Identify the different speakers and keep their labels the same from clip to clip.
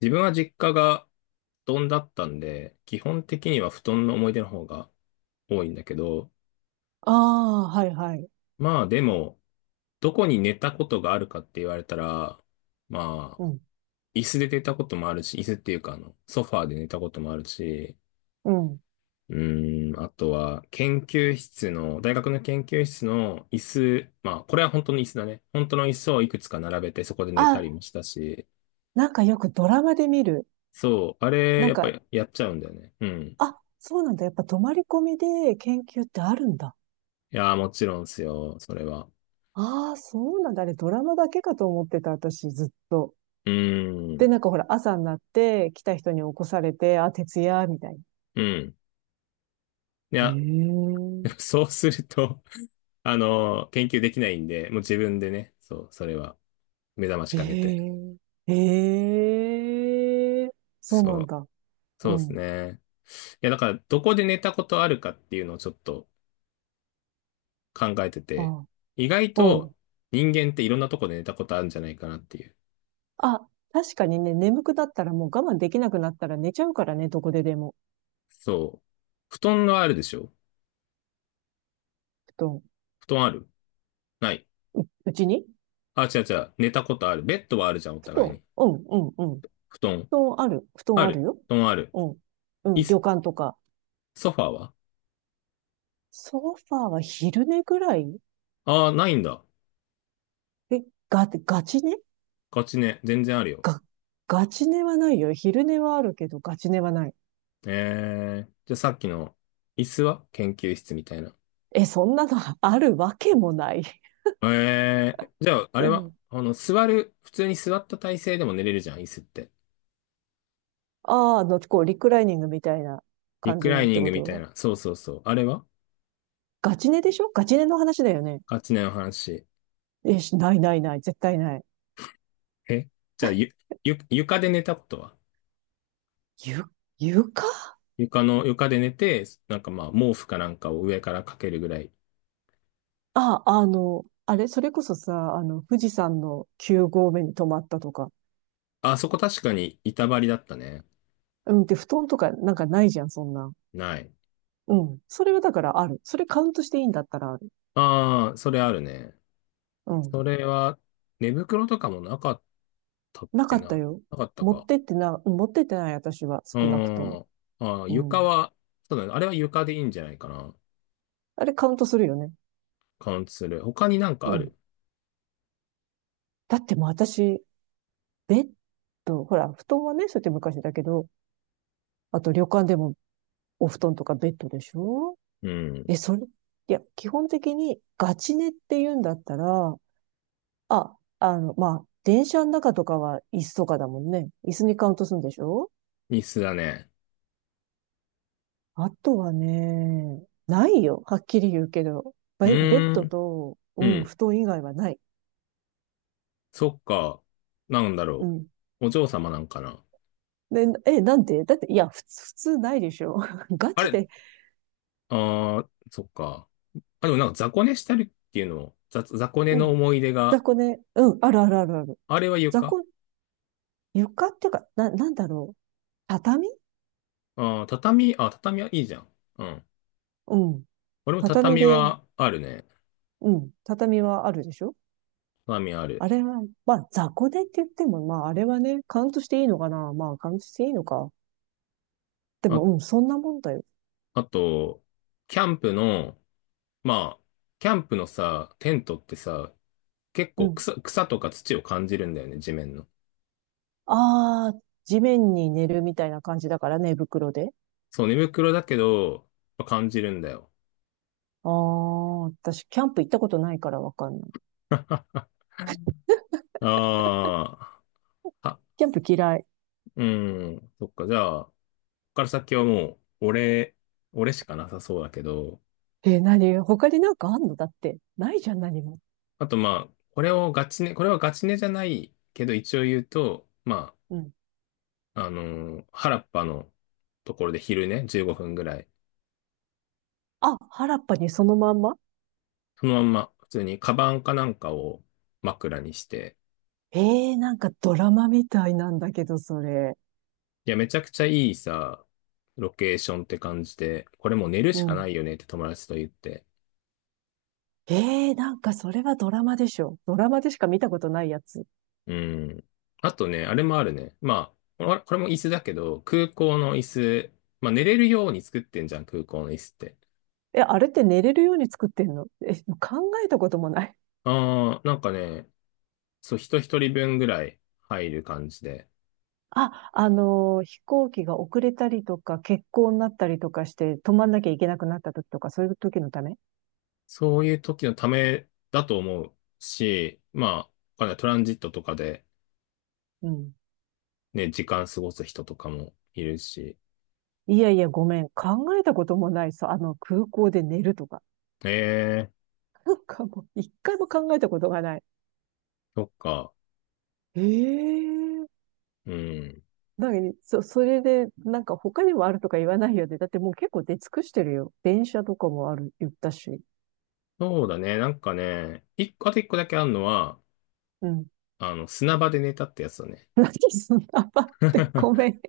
Speaker 1: 自分は実家が布団だったんで、基本的には布団の思い出の方が多いんだけど、
Speaker 2: ああ、はいはい。
Speaker 1: まあでも、どこに寝たことがあるかって言われたら、まあ、
Speaker 2: うん、
Speaker 1: 椅子で寝たこともあるし、椅子っていうかソファーで寝たこともあるし、
Speaker 2: うん。
Speaker 1: あとは研究室の、大学の研究室の椅子、まあこれは本当の椅子だね。本当の椅子をいくつか並べてそこで寝たり
Speaker 2: あ、
Speaker 1: もしたし、
Speaker 2: なんかよくドラマで見る。
Speaker 1: そう、あれ
Speaker 2: なん
Speaker 1: やっぱ
Speaker 2: か、
Speaker 1: やっちゃうんだよね。うん。
Speaker 2: あ、そうなんだ。やっぱ泊まり込みで研究ってあるんだ。
Speaker 1: いやー、もちろんですよ、それは。
Speaker 2: ああ、そうなんだ。あれドラマだけかと思ってた、私ずっと。
Speaker 1: うー
Speaker 2: で、
Speaker 1: ん。
Speaker 2: なんかほら、朝になって来た人に起こされて、あ、徹夜、みたいな。
Speaker 1: うん。い
Speaker 2: え
Speaker 1: や、
Speaker 2: え、
Speaker 1: そうすると、研究できないんで、もう自分でね、そう、それは、目覚ましかけて。
Speaker 2: ええ、ええ、そう
Speaker 1: そ
Speaker 2: なん
Speaker 1: う、
Speaker 2: だ。
Speaker 1: そ
Speaker 2: う
Speaker 1: うです
Speaker 2: ん。
Speaker 1: ね。いや、だから、どこで寝たことあるかっていうのをちょっと考えてて、
Speaker 2: あ、
Speaker 1: 意外
Speaker 2: うん。
Speaker 1: と人間っていろんなとこで寝たことあるんじゃないかなっていう。
Speaker 2: あ、確かにね、眠くなったらもう我慢できなくなったら寝ちゃうからね、どこででも。
Speaker 1: そう。布団はあるでしょ？
Speaker 2: 布団。
Speaker 1: 布団ある？ない。
Speaker 2: うちに
Speaker 1: あ、違う違う。寝たことある。ベッドはあるじゃん、お
Speaker 2: 布
Speaker 1: 互い
Speaker 2: 団、
Speaker 1: に。
Speaker 2: うん、うん、うん。
Speaker 1: 布団。
Speaker 2: 布団ある、布
Speaker 1: あ
Speaker 2: 団あ
Speaker 1: る。
Speaker 2: るよ。
Speaker 1: 布団ある。
Speaker 2: うん、う
Speaker 1: 椅
Speaker 2: ん、旅
Speaker 1: 子、
Speaker 2: 館とか。
Speaker 1: ソファーは？
Speaker 2: ソファーは昼寝ぐらい。
Speaker 1: ああー、ないんだ。
Speaker 2: え、が、ガチ寝
Speaker 1: ガチね、全然あるよ。
Speaker 2: が、ガチ寝はないよ。昼寝はあるけど、ガチ寝はない。
Speaker 1: えー、じゃあさっきの椅子は研究室みたいな。
Speaker 2: え、そんなの あるわけもない。
Speaker 1: えー、じゃああれ
Speaker 2: う
Speaker 1: は、
Speaker 2: ん。
Speaker 1: 座る、普通に座った体勢でも寝れるじゃん、椅子って。
Speaker 2: ああ、こう、リクライニングみたいな
Speaker 1: リ
Speaker 2: 感
Speaker 1: ク
Speaker 2: じ
Speaker 1: ラ
Speaker 2: の
Speaker 1: イ
Speaker 2: っ
Speaker 1: ニ
Speaker 2: て
Speaker 1: ン
Speaker 2: こ
Speaker 1: グみたい
Speaker 2: と？
Speaker 1: な。そうそうそう。あれは
Speaker 2: ガチ寝でしょ？ガチ寝の話だよね。
Speaker 1: ガチねの話。
Speaker 2: え、しないないない、絶対ない。
Speaker 1: え、じゃあ床で寝たことは？
Speaker 2: ゆ、床
Speaker 1: 床の、床で寝て、なんかまあ毛布かなんかを上からかけるぐらい。
Speaker 2: あ、あの、あれ、それこそさ、富士山の9合目に泊まったとか。
Speaker 1: あ、そこ確かに板張りだったね。
Speaker 2: うん、で、布団とかなんかないじゃん、そんな。
Speaker 1: ない。
Speaker 2: うん。それはだからある。それカウントしていいんだったらある。
Speaker 1: ああ、それあるね。
Speaker 2: うん。
Speaker 1: それは、寝袋とかもなかっったっ
Speaker 2: なか
Speaker 1: け
Speaker 2: った
Speaker 1: な。
Speaker 2: よ。
Speaker 1: なかった
Speaker 2: 持っ
Speaker 1: か。
Speaker 2: てってな、うん、持ってってない、私は
Speaker 1: う
Speaker 2: 少なくと
Speaker 1: ー
Speaker 2: も。
Speaker 1: ん。ああ、
Speaker 2: う
Speaker 1: 床
Speaker 2: ん。
Speaker 1: は、そうだね。あれは床でいいんじゃないかな。
Speaker 2: あれカウントするよね。
Speaker 1: カウントする。他になんか
Speaker 2: う
Speaker 1: あ
Speaker 2: ん。
Speaker 1: る？
Speaker 2: だってもう私、ベッド、ほら、布団はね、そうやって昔だけど、あと旅館でもお布団とかベッドでしょ？
Speaker 1: うん。
Speaker 2: え、いや、基本的にガチ寝って言うんだったら、あ、まあ、電車の中とかは椅子とかだもんね。椅子にカウントするんでしょ？
Speaker 1: 椅子だね。
Speaker 2: あとはね、ないよ。はっきり言うけど。
Speaker 1: う
Speaker 2: ベ、ベッ
Speaker 1: ー
Speaker 2: ド
Speaker 1: ん。
Speaker 2: と、
Speaker 1: う
Speaker 2: うん、
Speaker 1: ん。
Speaker 2: 布団以外はない。
Speaker 1: そっか。なんだ
Speaker 2: う
Speaker 1: ろ
Speaker 2: ん。
Speaker 1: う。お嬢様なんかな。
Speaker 2: で、なんでだって、いや、普通、普通ないでしょ。ガ
Speaker 1: あ
Speaker 2: チ
Speaker 1: れ？
Speaker 2: で、
Speaker 1: ああ、そっか。あ、でもなんか雑魚寝したりっていうのを、雑魚寝
Speaker 2: う
Speaker 1: の
Speaker 2: ん、
Speaker 1: 思い出が、
Speaker 2: 雑魚ね。うん、あるあるあるある。
Speaker 1: あれは
Speaker 2: 雑
Speaker 1: 床？
Speaker 2: 魚、床っていうか、なんだろう。畳。
Speaker 1: ああ、畳、あ、畳はいいじゃん。うん。
Speaker 2: うん。
Speaker 1: 俺も
Speaker 2: 畳
Speaker 1: 畳
Speaker 2: で、
Speaker 1: はあるね。
Speaker 2: うん、畳はあるでしょ？
Speaker 1: 畳ある。
Speaker 2: あれは、まあ、雑魚寝って言っても、まあ、あれはね、カウントしていいのかな。まあ、カウントしていいのか。で
Speaker 1: あ、
Speaker 2: も、うん、そんなもんだよ。
Speaker 1: あと、キャンプの、まあ、キャンプのさ、テントってさ、結
Speaker 2: う
Speaker 1: 構
Speaker 2: ん。
Speaker 1: 草とか土を感じるんだよね、地面の。
Speaker 2: ああ、地面に寝るみたいな感じだからね、寝袋で。
Speaker 1: そう、寝袋だけど、まあ感じるんだよ。
Speaker 2: ああ、私、キャンプ行ったことないからわかんない。
Speaker 1: ああ、は、
Speaker 2: キャンプ嫌い。
Speaker 1: うん、そっか、じゃあ、ここから先はもう、俺、俺しかなさそうだけど、
Speaker 2: 何、他になんかあんの？だって、ないじゃん、何も。
Speaker 1: あとまあ、これをガチね、これはガチねじゃないけど、一応言うと、ま
Speaker 2: うん。
Speaker 1: あ、原っぱのところで昼ね、15分ぐらい、
Speaker 2: あ、原っぱにそのまんま？
Speaker 1: そのまんま、普通にカバンかなんかを枕にして、
Speaker 2: えなんかドラマみたいなんだけど、それ。
Speaker 1: いや、めちゃくちゃいいさ、ロケーションって感じで、これもう寝る
Speaker 2: う
Speaker 1: しかな
Speaker 2: ん。
Speaker 1: いよねって友達と言って。
Speaker 2: なんかそれはドラマでしょ。ドラマでしか見たことないやつ。
Speaker 1: うん。あとね、あれもあるね。まあ、これも椅子だけど、空港の椅子、まあ寝れるように作ってんじゃん、空港の椅子って。
Speaker 2: え、あれって寝れるように作ってんの？え、考えたこともない。
Speaker 1: ああ、なんかね、そう、人一人分ぐらい入る感じで、
Speaker 2: あ、飛行機が遅れたりとか、欠航になったりとかして、止まんなきゃいけなくなった時とか、そういう時のため。
Speaker 1: そういう時のためだと思うし、まあ、わかんない、トランジットとかで
Speaker 2: うん。
Speaker 1: ね、時間過ごす人とかもいるし、
Speaker 2: いやいや、ごめん。考えたこともないさ。空港で寝るとか。
Speaker 1: ええ、
Speaker 2: なんかもう、一回も考えたことがない。
Speaker 1: そっか。
Speaker 2: ええー、
Speaker 1: うん。
Speaker 2: なに、そ、それで、なんか他にもあるとか言わないよね。だってもう結構出尽くしてるよ。電車とかもある、言ったし。
Speaker 1: そうだね。なんかね、一個、あと一個だけあるのは、
Speaker 2: うん。
Speaker 1: あの、砂場で寝たってやつだね。
Speaker 2: 何、砂場って？ ご めん。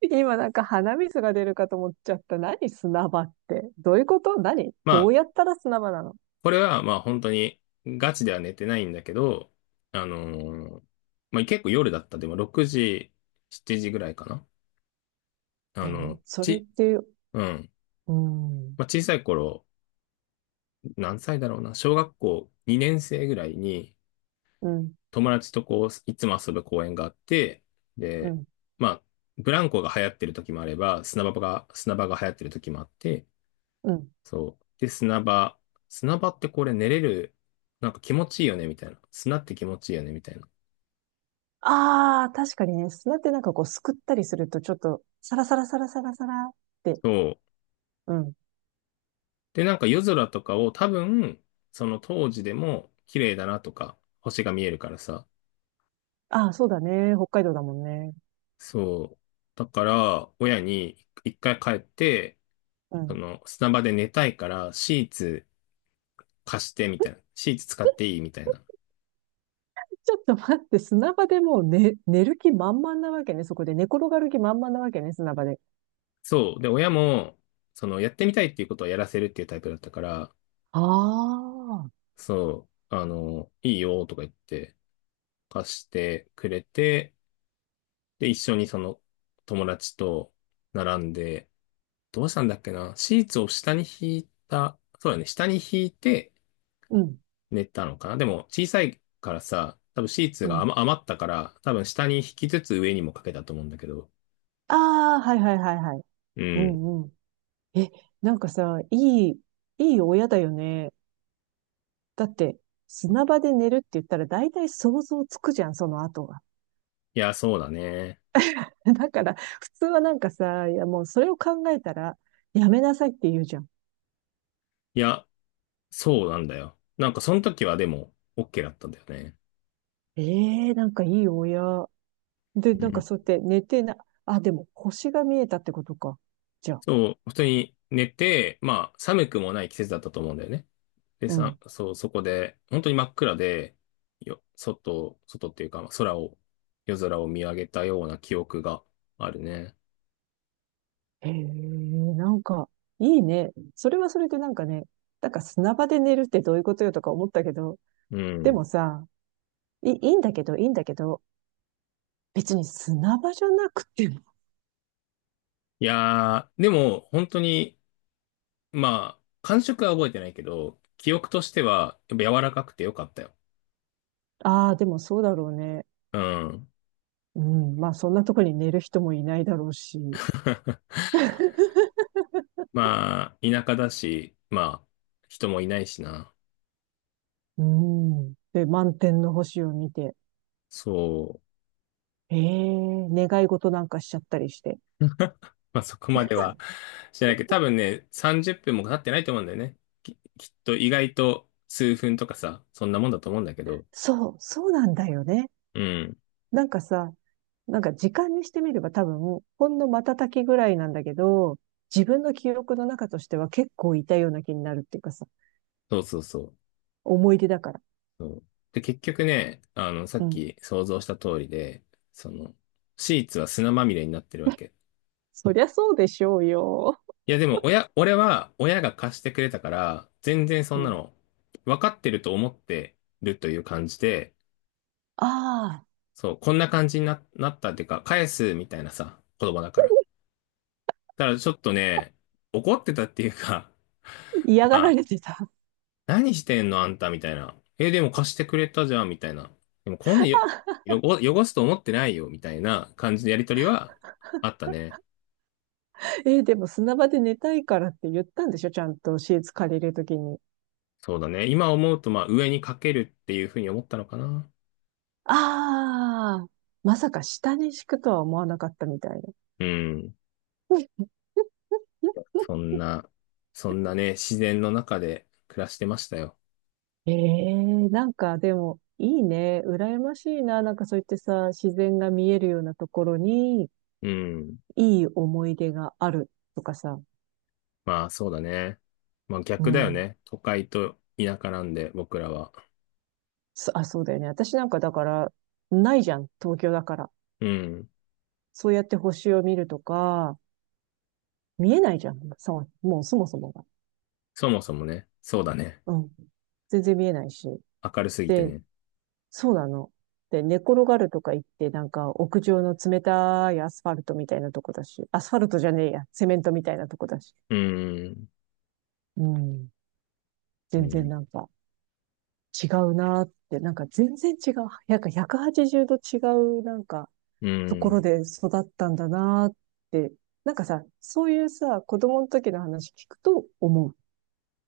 Speaker 2: 今なんか鼻水が出るかと思っちゃった。何、砂場って。どういうこと？何？
Speaker 1: ま
Speaker 2: ど
Speaker 1: あ、
Speaker 2: うやったら砂場なの？
Speaker 1: これは、まあ本当に、ガチでは寝てないんだけど、あのーまあ結構夜だった。でも6時、7時ぐらいかな。あの、
Speaker 2: それっ
Speaker 1: ち、
Speaker 2: て、う
Speaker 1: うん。
Speaker 2: ーん、
Speaker 1: まあ小さい頃、何歳だろうな。小学校2年生ぐらいに、
Speaker 2: うん、
Speaker 1: 友達とこう、いつも遊ぶ公園があって、
Speaker 2: う
Speaker 1: で、
Speaker 2: ん、
Speaker 1: まあ、ブランコが流行ってる時もあれば、砂場が流行ってる時もあって、
Speaker 2: うん。
Speaker 1: そう。で、砂場。砂場ってこれ寝れる、なんか気持ちいいよね、みたいな。砂って気持ちいいよね、みたいな。
Speaker 2: ああ、確かにね、砂ってなんかこうすくったりするとちょっと、サラサラサラサラサラって、
Speaker 1: そう。
Speaker 2: うん。
Speaker 1: で、なんか夜空とかを多分、その当時でも綺麗だなとか、星が見えるからさ。
Speaker 2: ああ、そうだね。北海道だもんね。
Speaker 1: そう。だから、親に一回帰って、
Speaker 2: う
Speaker 1: そ
Speaker 2: ん。
Speaker 1: の砂場で寝たいから、シーツ貸して、みたいな。シーツ使っていい、みたいな。
Speaker 2: ちょっと待って、砂場でもう寝る気満々なわけね。そこで寝転がる気満々なわけね、砂場で。
Speaker 1: そう。で、親も、その、やってみたいっていうことはやらせるっていうタイプだったから、
Speaker 2: ああ、
Speaker 1: そう、いいよ、とか言って、貸してくれて、で、一緒にその友達と並んで、どうしたんだっけな、シーツを下に引いた、そうだね、下に引いて
Speaker 2: うん。
Speaker 1: 寝たのかな、でも小さいからさ、多分シーツ
Speaker 2: う
Speaker 1: が
Speaker 2: ん。
Speaker 1: 余ったから、多分下に引きつつ上にもかけたと思うんだけど。
Speaker 2: ああ、はいはいはいはい。
Speaker 1: う
Speaker 2: う
Speaker 1: ん。
Speaker 2: んうん。え、なんかさ、いい親だよね。だって、砂場で寝るって言ったら大体想像つくじゃん、その後が。
Speaker 1: いや、そうだね。
Speaker 2: だから、普通はなんかさ、いやもうそれを考えたら、やめなさいって言うじゃん。
Speaker 1: いや、そうなんだよ。なんかその時はでも、OK だったんだよね。
Speaker 2: ええ、なんかいい親。で、
Speaker 1: う
Speaker 2: なんか
Speaker 1: ん。
Speaker 2: そうやって寝てな、あ、でも星が見えたってことか。じゃあ。
Speaker 1: そう、普通に寝て、まあ、寒くもない季節だったと思うんだよね。で、
Speaker 2: う
Speaker 1: さ、
Speaker 2: ん。
Speaker 1: そう、そこで、本当に真っ暗で、外、外っていうか、まあ空を、夜空を見上げたような記憶があるね。
Speaker 2: へえ、なんか、いいね。それはそれでなんかね、なんか砂場で寝るってどういうことよとか思ったけど、
Speaker 1: う
Speaker 2: で
Speaker 1: ん。
Speaker 2: もさ、いいんだけど、いいんだけど、別に砂場じゃなくても。
Speaker 1: いやー、でも、本当に、まあ、感触は覚えてないけど、記憶としては、やっぱ柔らかくてよかったよ。
Speaker 2: ああ、でもそうだろうね。
Speaker 1: うん。
Speaker 2: うん。まあ、そんなとこに寝る人もいないだろうし。
Speaker 1: まあ、田舎だし、まあ、人もいないしな。
Speaker 2: うん。で、満天の星を見て、
Speaker 1: そう。
Speaker 2: ええ、願い事なんかしちゃったりして。
Speaker 1: まあ、 そこまではしてないけど、多分ね、30分も経ってないと思うんだよね。きっと意外と数分とかさ、そんなもんだと思うんだけど。
Speaker 2: そう、そうなんだよね。
Speaker 1: うん。
Speaker 2: なんかさ、なんか時間にしてみれば多分、ほんの瞬きぐらいなんだけど、自分の記憶の中としては結構いたような気になるっていうかさ、
Speaker 1: そうそうそう。
Speaker 2: 思い出だから。
Speaker 1: そう。で、結局ね、あの、さ
Speaker 2: う
Speaker 1: っ
Speaker 2: ん。
Speaker 1: き想像した通りで、その、シーツは砂まみれになってるわけ。
Speaker 2: そりゃそうでしょうよ。
Speaker 1: いや、でも、親、俺は親が貸してくれたから、全然そ
Speaker 2: う
Speaker 1: んな
Speaker 2: ん。
Speaker 1: の、分かってると思ってるという感じで、
Speaker 2: ああ、
Speaker 1: そう、こんな感じになったっていうか、返すみたいなさ、子供だから。だからちょっとね、怒ってたっていうか、
Speaker 2: 嫌が
Speaker 1: ま
Speaker 2: ら
Speaker 1: あ、
Speaker 2: れてた。
Speaker 1: 何してんのあんたみたいな。え、でも貸してくれたじゃんみたいな。でもこんなよ、汚すと思ってないよみたいな感じのやりとりはあったね。
Speaker 2: でも砂場で寝たいからって言ったんでしょ？ちゃんとシーツ借りるときに。
Speaker 1: そうだね。今思うと、まあ、上にかけるっていうふうに思ったのかな。
Speaker 2: ああ、まさか下に敷くとは思わなかったみたいな。
Speaker 1: うん。そんな、そんなね、自然の中で暮らしてましたよ。
Speaker 2: ええ、なんかでも、いいね。羨ましいな。なんかそう言ってさ、自然が見えるようなところに、
Speaker 1: うん。
Speaker 2: いい思い出があるとかさ。
Speaker 1: まあ、そうだね。まあ、
Speaker 2: う
Speaker 1: 逆だよ
Speaker 2: ん。
Speaker 1: ね。都会と田舎なんで、僕らは。
Speaker 2: そうだよね。私なんかだから、ないじゃん。東京だから。
Speaker 1: うん。
Speaker 2: そうやって星を見るとか、見えないじゃん。そう、もうそもそもが。
Speaker 1: そもそもね、そうだね。
Speaker 2: うん。全然見えないし。
Speaker 1: 明るすぎて
Speaker 2: で、
Speaker 1: ね。
Speaker 2: そうなの。で、寝転がるとか言って、なんか屋上の冷たいアスファルトみたいなとこだし、アスファルトじゃねえや、セメントみたいなとこだし。
Speaker 1: うーん。
Speaker 2: うん。
Speaker 1: う
Speaker 2: 全然
Speaker 1: ん。
Speaker 2: なんか違うなーって、なんか全然違う。なんか180度違うなんか
Speaker 1: う
Speaker 2: とこ
Speaker 1: ー
Speaker 2: ろ
Speaker 1: ん。
Speaker 2: で育ったんだなーって。なんかさ、そういうさ、子供の時の話聞くと思う。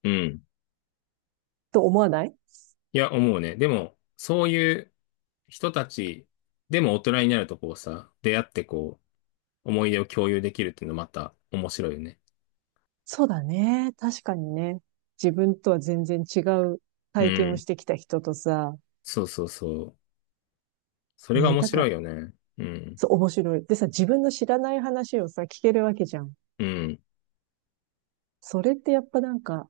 Speaker 1: うん。
Speaker 2: と思わない？
Speaker 1: いや、思うね。でも、そういう人たち、でも大人になるとこうさ、出会ってこう、思い出を共有できるっていうのまた面白いよね。
Speaker 2: そうだね。確かにね。自分とは全然違う
Speaker 1: う
Speaker 2: 体験を
Speaker 1: ん。
Speaker 2: してきた人とさ、
Speaker 1: そうそうそう。そ
Speaker 2: え
Speaker 1: れが
Speaker 2: ー、
Speaker 1: 面
Speaker 2: なんか
Speaker 1: 白い
Speaker 2: ら、
Speaker 1: よね。うん。
Speaker 2: そう、面白い。でさ、自分の知らない話をさ、聞けるわけじゃん。
Speaker 1: うん。
Speaker 2: それってやっぱなんか、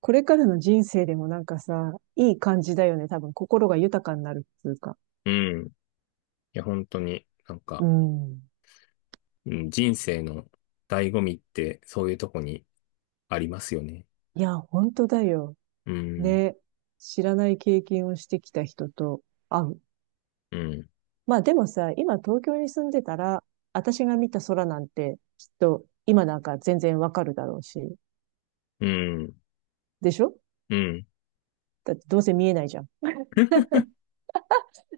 Speaker 2: これからの人生でもなんかさ、いい感じだよね。多分、心が豊かになるっていうか。
Speaker 1: うん。いや、本当に、なん
Speaker 2: う
Speaker 1: か、
Speaker 2: ん。
Speaker 1: うん、人生の醍醐味ってそういうとこにありますよね。
Speaker 2: いや、本当だよ。
Speaker 1: うん。
Speaker 2: ね。知らない経験をしてきた人と会う。
Speaker 1: うん。
Speaker 2: まあでもさ、今東京に住んでたら、私が見た空なんて、きっと今なんか全然わかるだろうし、
Speaker 1: うん。
Speaker 2: でしょ？
Speaker 1: うん。
Speaker 2: だってどうせ見えないじゃん。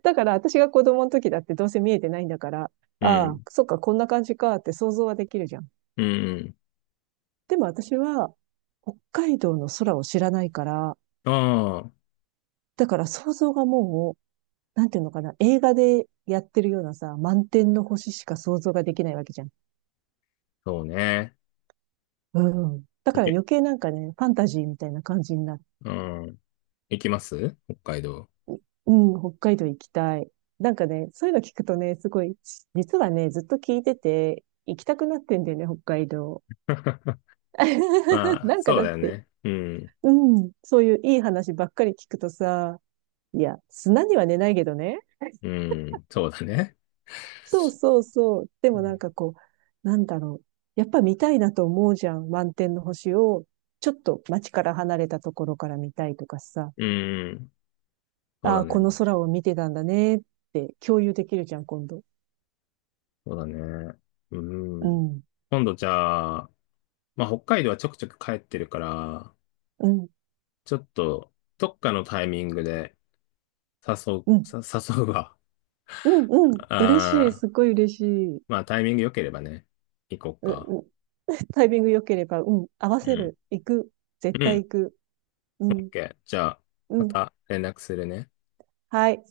Speaker 2: だから私が子供の時だってどうせ見えてないんだから、
Speaker 1: う
Speaker 2: ああ、
Speaker 1: ん。
Speaker 2: そっか、こんな感じかって想像はできるじゃん。
Speaker 1: うん。
Speaker 2: でも私は、北海道の空を知らないから、
Speaker 1: ああ、
Speaker 2: だから想像がもう、なんていうのかな、映画でやってるようなさ、満天の星しか想像ができないわけじゃん。
Speaker 1: そうね。
Speaker 2: うん。だ
Speaker 1: い
Speaker 2: から
Speaker 1: け、
Speaker 2: 余計なんかね、ファンタジーみたいな感じになる。
Speaker 1: うん。行きます北海道。
Speaker 2: うん、北海道行きたい。なんかね、そういうの聞くとね、すごい、実はね、ずっと聞いてて、行きたくなってんだよね、北海道。
Speaker 1: まあ、
Speaker 2: なんか
Speaker 1: そう
Speaker 2: だっ
Speaker 1: だよ
Speaker 2: て、
Speaker 1: ね。うん。
Speaker 2: うん、そういういい話ばっかり聞くとさ、いや、砂には寝ないけどね。
Speaker 1: うん。そうだね。
Speaker 2: そうそうそう。で
Speaker 1: う
Speaker 2: もなん
Speaker 1: ん。
Speaker 2: かこう、なんだろう。やっぱ見たいなと思うじゃん。満天の星を、ちょっと街から離れたところから見たいとかさ。
Speaker 1: うん、そう
Speaker 2: あ
Speaker 1: だ
Speaker 2: あ、こ
Speaker 1: ね。
Speaker 2: の空を見てたんだねって共有できるじゃん、今度。
Speaker 1: そうだね。う
Speaker 2: う
Speaker 1: ん。
Speaker 2: ん、
Speaker 1: 今度じゃあ、まあ、北海道はちょくちょく帰ってるから、
Speaker 2: うん、
Speaker 1: ちょっと、どっかのタイミングで誘う、
Speaker 2: う ん。
Speaker 1: さ誘うわ。
Speaker 2: うんうん。嬉しい。
Speaker 1: ああ、
Speaker 2: すっごい嬉しい。う、
Speaker 1: まあ、タイミング良ければね、行こうか。
Speaker 2: うん。タイミング良ければ、うん。合わ
Speaker 1: う
Speaker 2: せ
Speaker 1: ん。
Speaker 2: る。行く。絶
Speaker 1: う
Speaker 2: 対
Speaker 1: ん。
Speaker 2: 行く。うん。
Speaker 1: OK。じゃあ、
Speaker 2: う
Speaker 1: ま
Speaker 2: ん。
Speaker 1: た連絡するね。
Speaker 2: はい。